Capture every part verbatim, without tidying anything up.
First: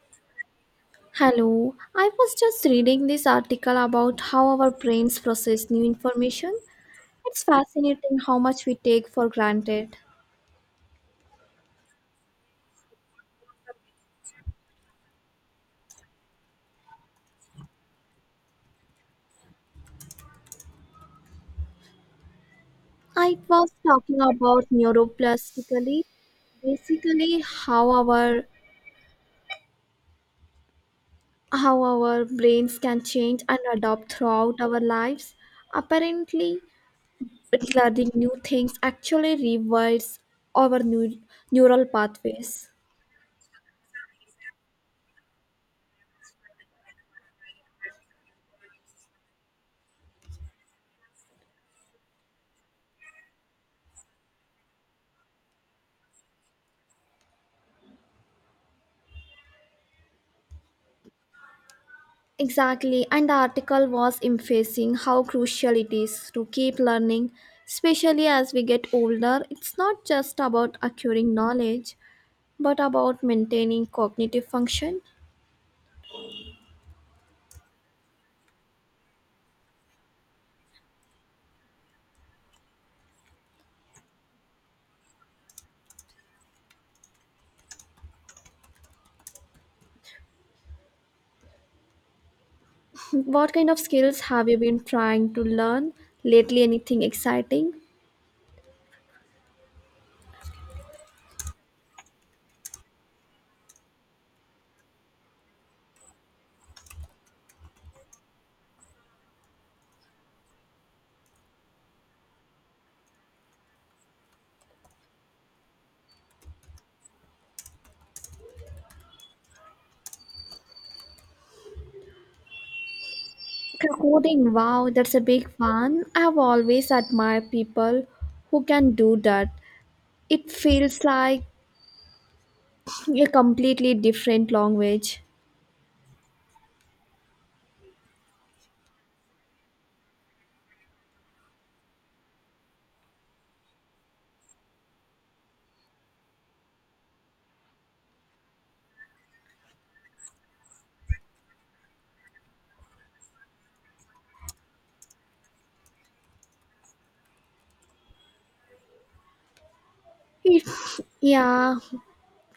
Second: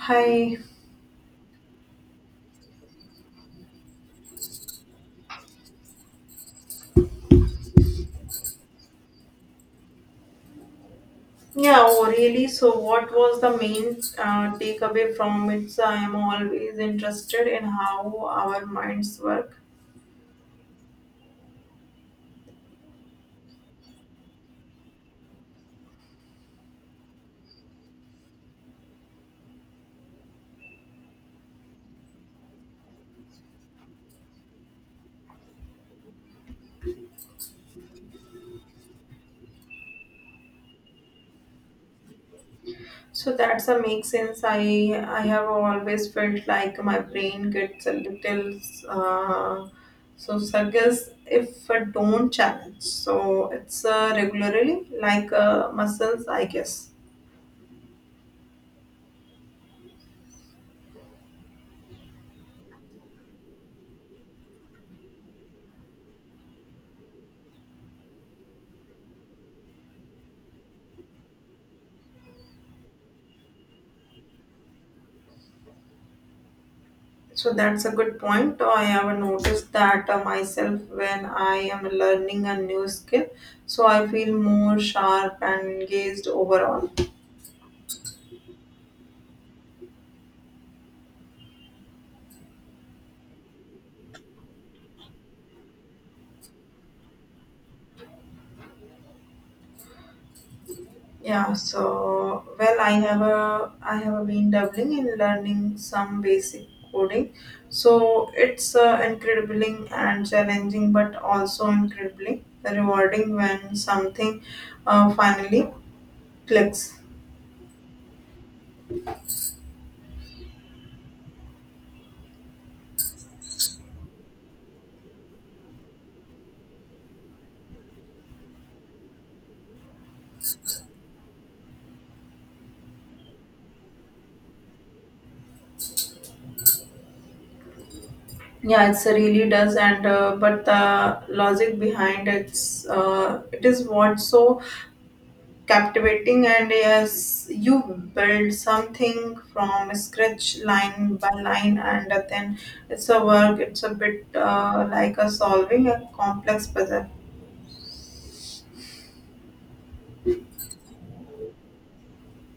Hi. Hello, I was just reading this article about how our brains process new information. It's fascinating how much we take for granted. Yeah, oh, really. So, what was the main uh, takeaway from it? So I am always interested in how our minds work. I was talking about neuroplasticity, basically how our how our brains can change and adapt throughout our lives. Apparently, learning new things actually rewires our new neural pathways. So that's a make sense. I I have always felt like my brain gets a little uh, so suggest if I don't challenge. So it's uh, regularly like uh, muscles, I guess. Exactly, and the article was emphasizing how crucial it is to keep learning, especially as we get older. It's not just about acquiring knowledge, but about maintaining cognitive function. So that's a good point. I have noticed that uh, myself when I am learning a new skill. So I feel more sharp and engaged overall. What kind of skills have you been trying to learn lately? Anything exciting? Yeah. So well, I have a I have a been dabbling in learning some basic coding. So it's uh, incredibly and challenging, but also incredibly rewarding when something uh, finally clicks. Coding, wow, that's a big one. I have always admired people who can do that. It feels like a completely different language. Yeah, it's a really does, and uh, but the logic behind it's uh, it is what's so captivating, and yes, you build something from scratch, line by line, and then it's a work. It's a bit uh, like a solving a complex puzzle. It, yeah,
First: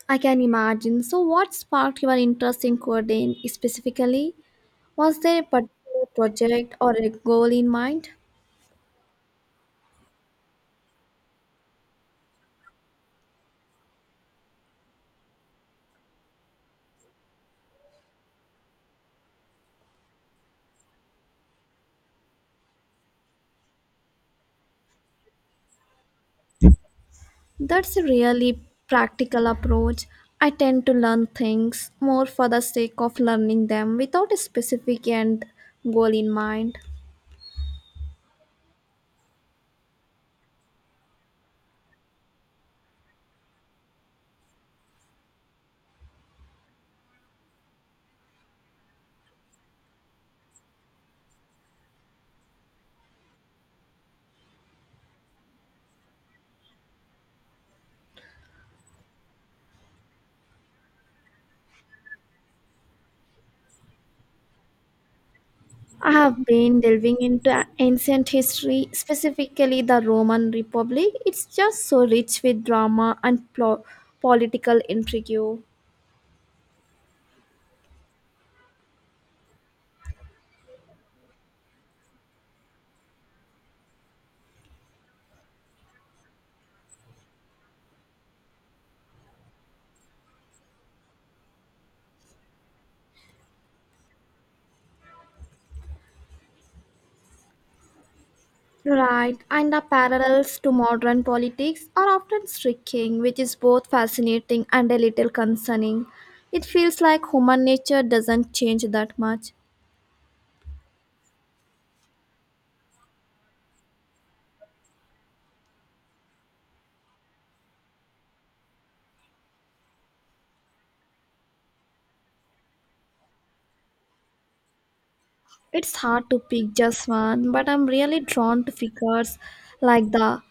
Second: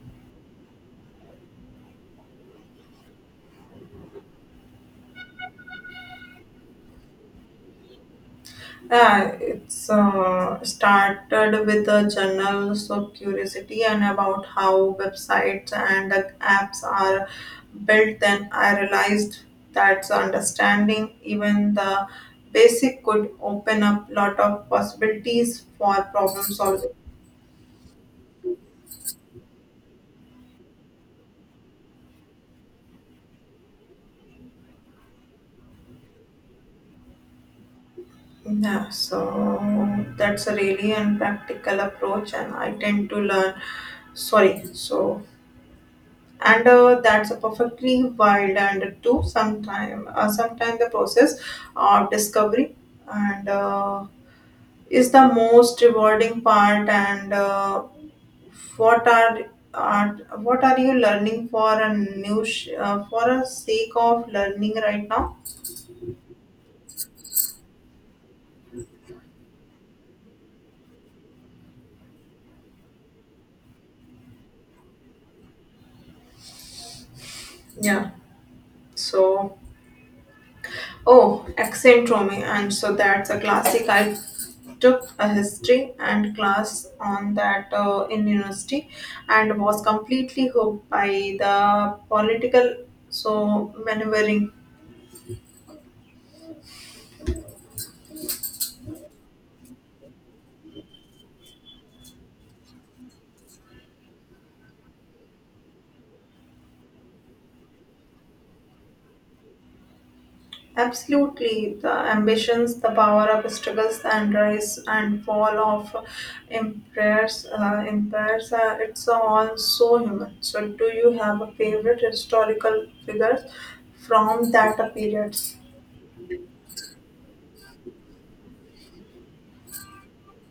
I can imagine. So, what sparked your interest in coding specifically? Was there a particular project or a goal in mind? Uh, it's uh, started with a journal, so curiosity and about how websites and uh, apps are built. Then I realized that's understanding even the basic could open up lot of possibilities for problem solving. That's a really practical approach. I tend to learn things more for the sake of learning them without a specific end goal in mind. Yeah, so that's a really unpractical approach, and I tend to learn. Sorry, so and uh, that's a perfectly wild and to sometime uh, sometime the process of discovery and uh, is the most rewarding part and uh, what are are what are you learning for a new sh- uh, for a sake of learning right now. I have been delving into ancient history, specifically the Roman Republic. It's just so rich with drama and plo- political intrigue. Yeah, so, oh, Accentrome, and so that's a classic. I took a history and class on that uh, in university, and was completely hooked by the political so maneuvering. Right, and the parallels to modern politics are often striking, which is both fascinating and a little concerning. It feels like human nature doesn't change that much. Absolutely, the ambitions, the power of struggles, and rise and fall of empires. Uh, empires, uh, it's all so human. So, do you have a favorite historical figures from that period? It's hard to pick just one, but I'm really drawn to figures like the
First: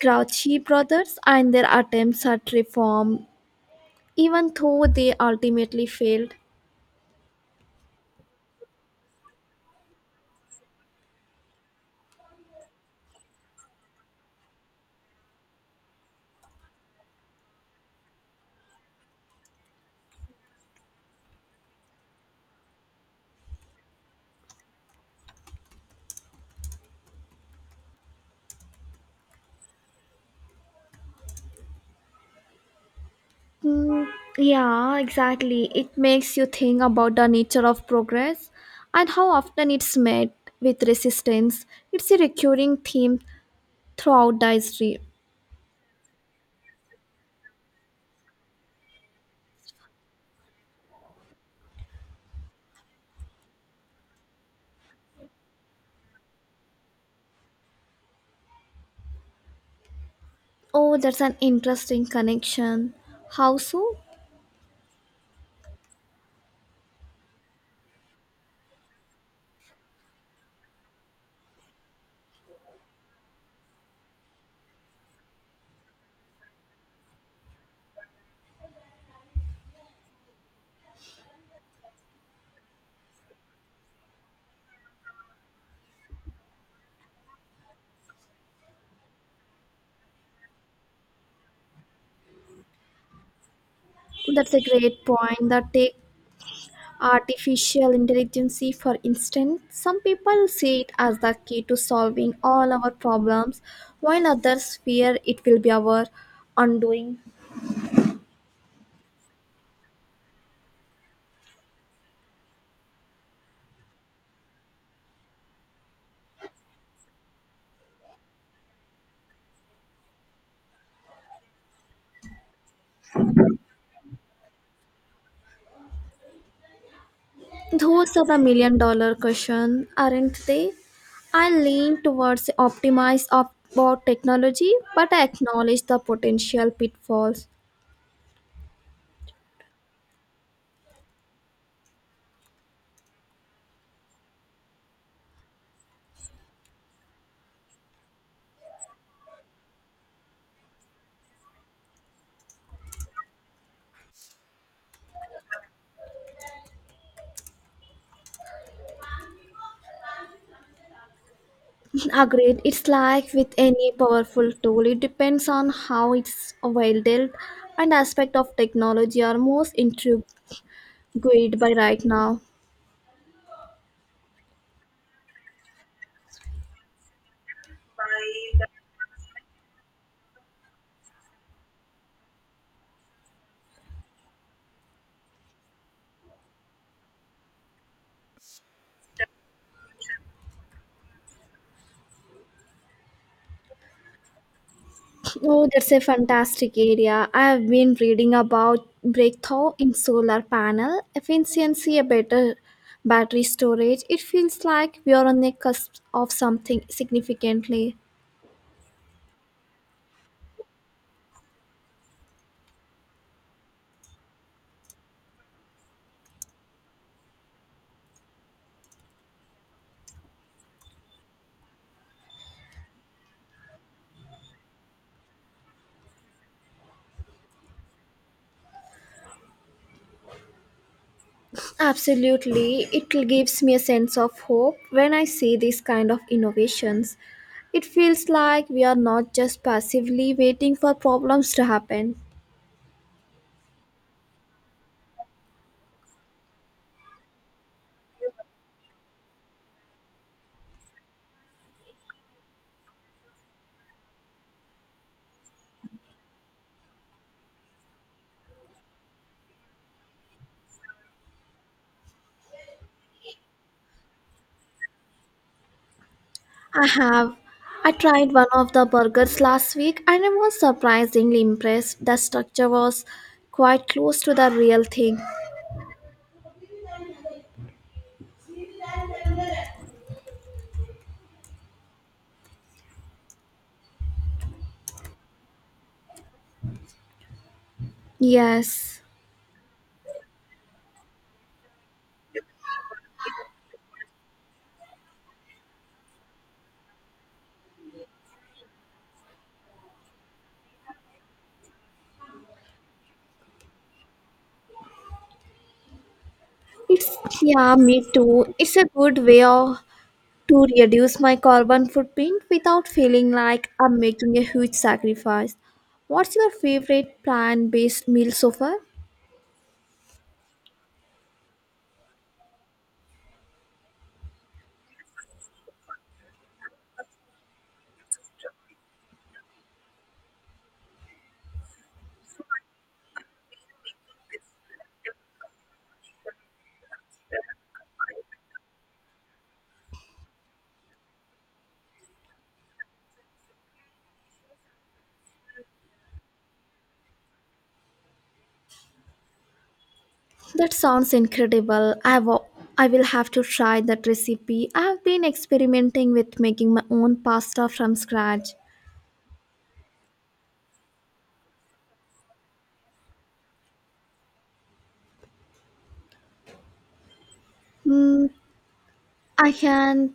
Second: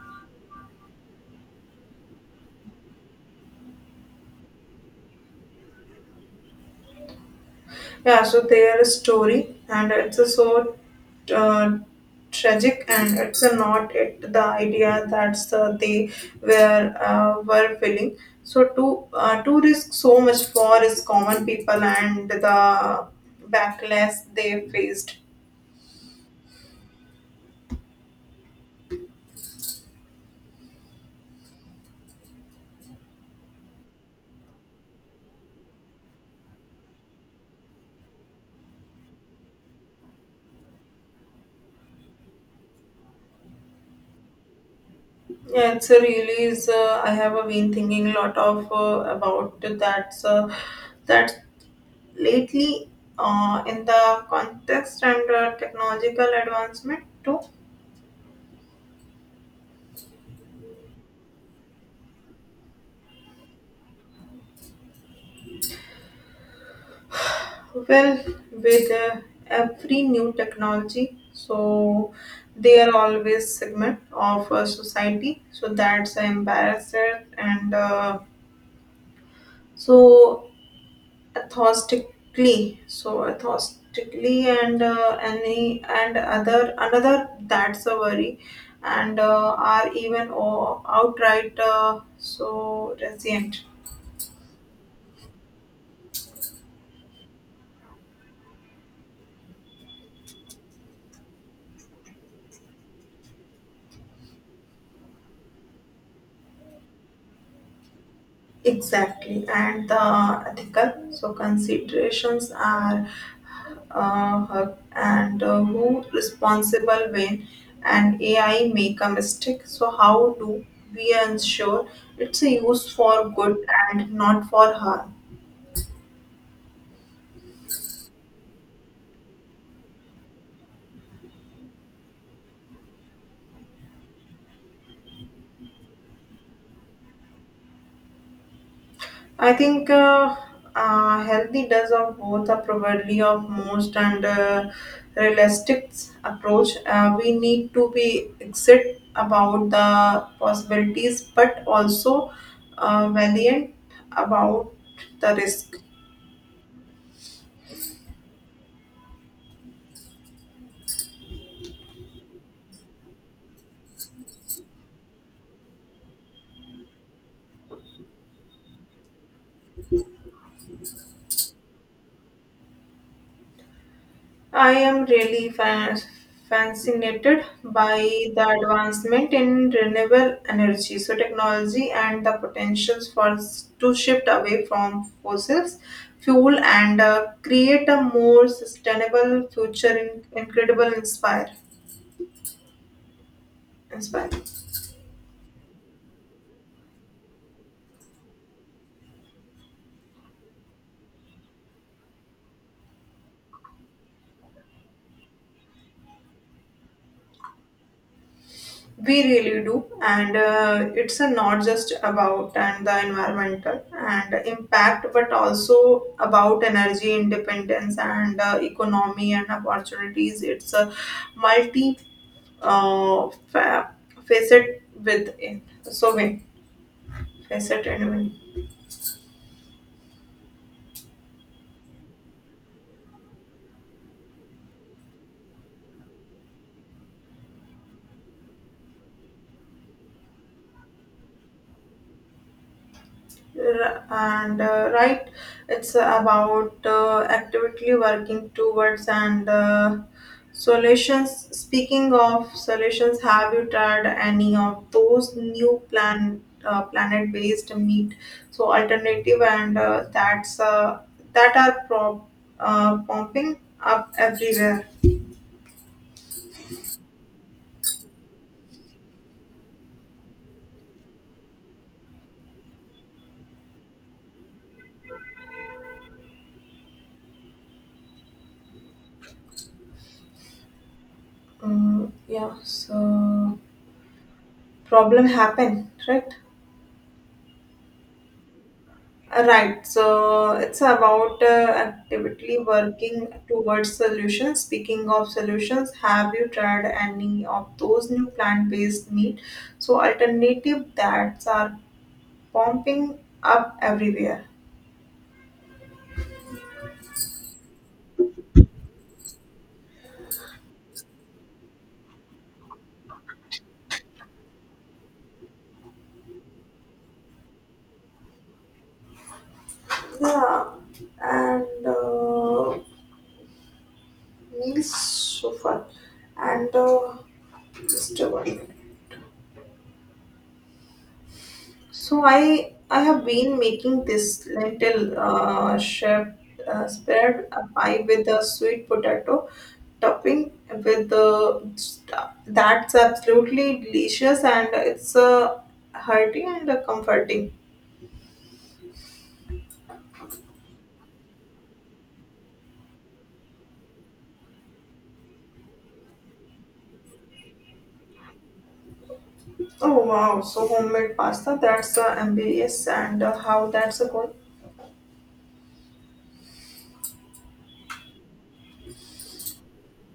Grouchy brothers and their attempts at reform, even though they ultimately failed. Yeah, so their story, and it's a so uh, tragic, and it's a not it the idea that's uh, they were uh, were feeling. So to uh, to risk so much for is common people and the backlash they faced. Mm, yeah, exactly. It makes you think about the nature of progress and how often it's met with resistance. It's a recurring theme throughout the history. Yeah, it's a really is. Uh, I have uh, been thinking a lot of uh, about that. Uh, that Lately, uh, in the context and uh, technological advancement too. Oh, that's an interesting connection. How so? Well, with uh, every new technology, so they are always segment of uh, society. So that's uh, embarrassed and uh, so authentically, so authentically and uh, any and other another that's a worry, and uh, are even uh, outright uh, so resilient. That's a great point. That take artificial intelligence, for instance, some people see it as the key to solving all our problems, while others fear it will be our undoing. Exactly, and the ethical so considerations are uh, her- and uh, who responsible when an A I make a mistake. So how do we ensure it's a use for good and not for harm? Those are the million dollar question, aren't they? I lean towards optimize op- about technology, but I acknowledge the potential pitfalls. I think uh, uh, healthy does of both are probably of most and uh, realistic approach. Uh, we need to be exit about the possibilities, but also uh, valiant about the risk. Agreed, it's like with any powerful tool, it depends on how it's wielded and aspect of technology are most intrigued by right now. I am really fa- fascinated by the advancement in renewable energy, so technology and the potentials for s- to shift away from fossils fuel and uh, create a more sustainable future in incredible inspire inspire. Oh, that's a fantastic area. I have been reading about breakthrough in solar panel efficiency, a better battery storage. It feels like we are on the cusp of something significantly. We really do, and uh, it's uh, not just about and the environmental and impact, but also about energy independence and uh, economy and opportunities. It's a multi uh, fa- facet with so many facet anyway. Absolutely, it gives me a sense of hope when I see these kind of innovations. It feels like we are not just passively waiting for problems to happen. R- and uh, right it's about uh, actively working towards and uh, solutions. Speaking of solutions, have you tried any of those new plan uh, planet based meat so alternative and uh, that's uh, that are prop, uh, popping up everywhere? I have. I tried one of the burgers last week and I was surprisingly impressed. The structure was quite close to the real thing. Mm, yeah, so problem happen, right? Yes. Right. So it's about uh, actively working towards solutions. Speaking of solutions, have you tried any of those new plant-based meat? So alternative that are pumping up everywhere. It's, yeah, me too. It's a good way of, to reduce my carbon footprint without feeling like I'm making a huge sacrifice. What's your favorite plant-based meal so far? Yeah, and uh, meals so far, and uh, just a one. So I I have been making this lentil uh, shaped uh, spread a pie with a sweet potato topping with the That's absolutely delicious and it's uh, hearty and uh, comforting. That sounds incredible. I wa- I will have to try that recipe. I have been experimenting with making my own pasta from scratch. Oh wow! So homemade pasta. That's uh, ambitious and uh, how that's a good. Mm, I can,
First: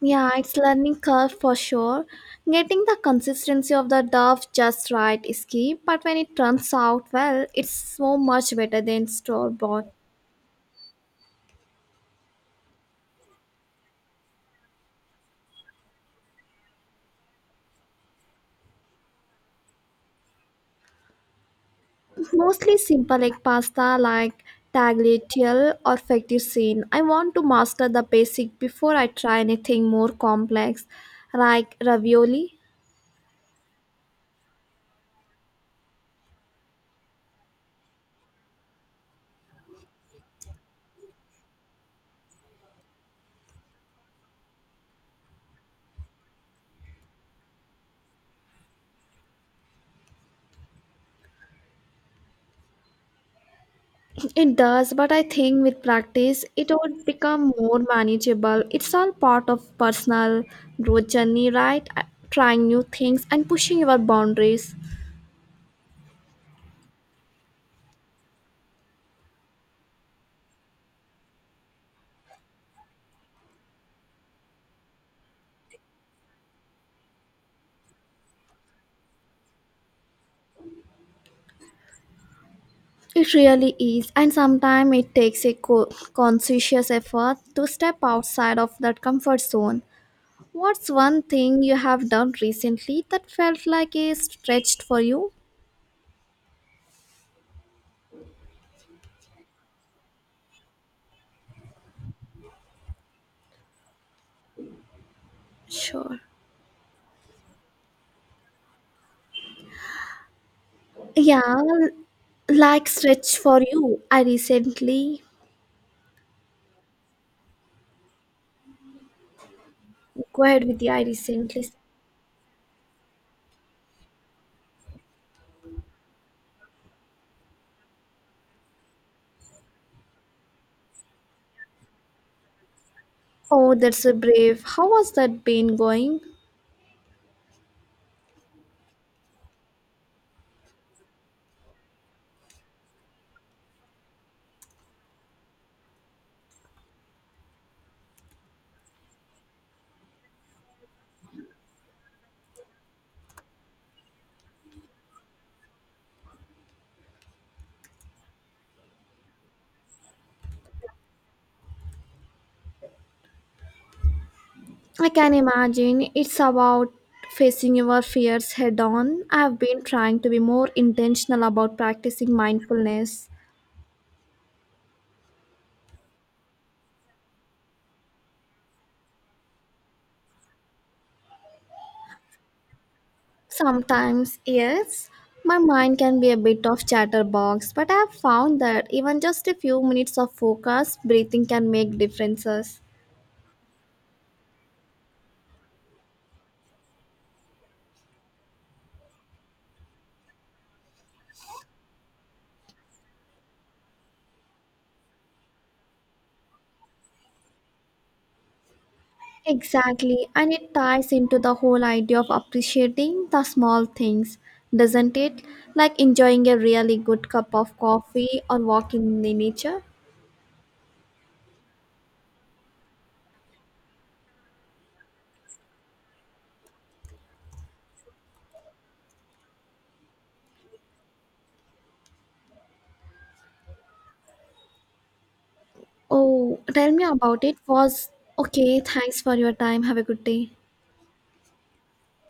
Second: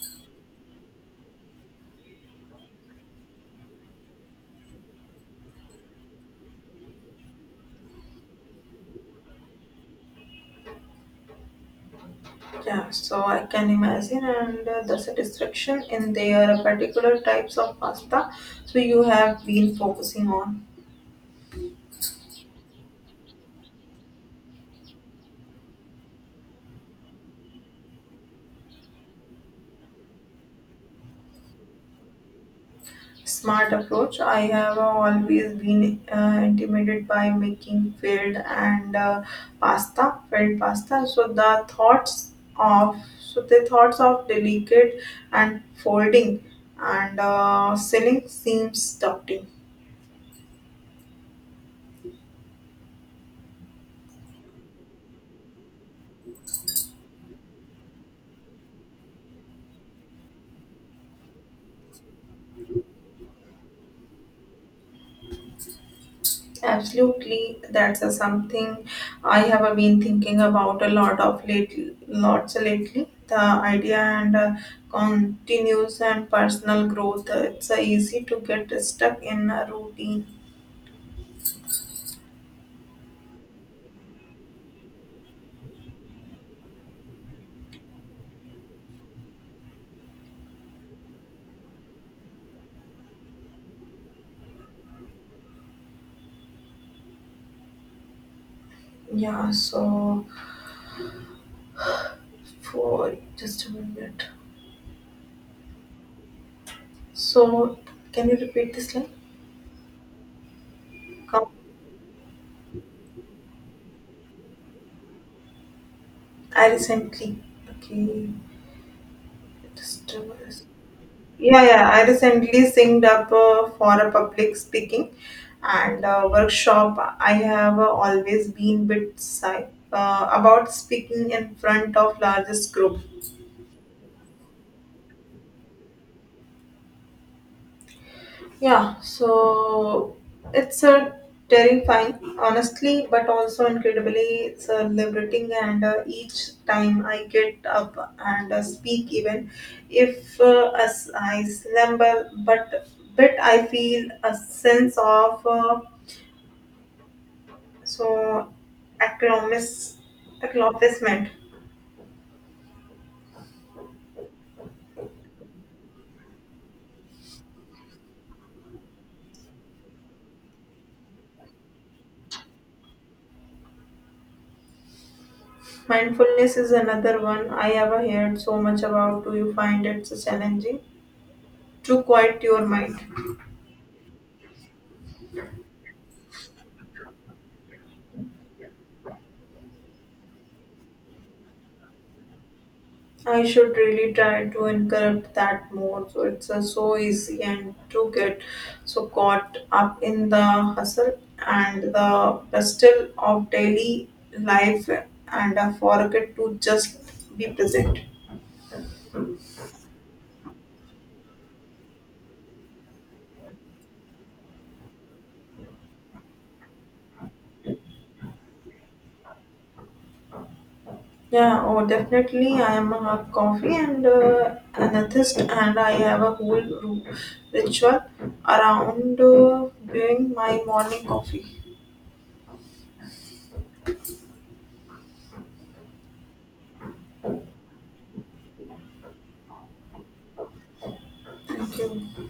yeah, it's learning curve for sure. Getting the consistency of the dough just right is key, but when it turns out well, it's so much better than store bought. Yeah, so I can imagine and uh, the satisfaction in their particular types of pasta. So you have been focusing on. Mostly simple like pasta like tagliatelle or fettuccine. I want to master the basic before I try anything more complex like ravioli. Smart approach. I have always been uh, intimidated by making filled and uh, pasta, filled pasta. So the thoughts of so the thoughts of delicate and folding and uh, selling seems daunting. It does, but I think with practice it would become more manageable. It's all part of personal growth journey, right? Uh, Trying new things and pushing your boundaries. Absolutely, that's a something I have been thinking about a lot of lately. Lots lately, the idea and uh, continues and personal growth. uh, It's uh, easy to get stuck in a routine. It really is, and sometimes it takes a co- conscious effort to step outside of that comfort zone. What's one thing you have done recently that felt like a stretch for you? Yeah. So for just a minute. Sure. So can you repeat this line? Come, Yeah, l- like stretch for you. I recently I recently. Okay. Just a go minute. ahead with the I Yeah, recently. yeah. I recently signed up uh, for a public speaking and uh, workshop. I have uh, always been bit shy uh, about speaking in front of largest group. Oh, that's a brave. How was that been going? Yeah, so it's a terrifying, honestly, but also incredibly it's uh, liberating. And uh, each time I get up and uh, speak, even if uh, as I slumber, but but I feel a sense of uh, so, accomplish- accomplishment. I can imagine it's about facing your fears head on. I've been trying to be more intentional about practicing mindfulness. Mindfulness is another one I ever heard so much about. Do you find it so challenging to quiet your mind? Sometimes, yes, my mind can be a bit of chatterbox, but I have found that even just a few minutes of focused breathing can make differences. I should really try to incorporate that more. So it's uh, so easy and to get so caught up in the hustle and the bustle of daily life and uh, forget to just be present. Exactly, and it ties into the whole idea of appreciating the small things, doesn't it? Like enjoying a really good cup of coffee or walking in the nature. Yeah, oh, definitely. I am a coffee and uh, atheist, and I have a whole ru- ritual around uh, doing my morning coffee. Oh, tell me about it. Was okay, thanks for your time. Have a good day. Thank you.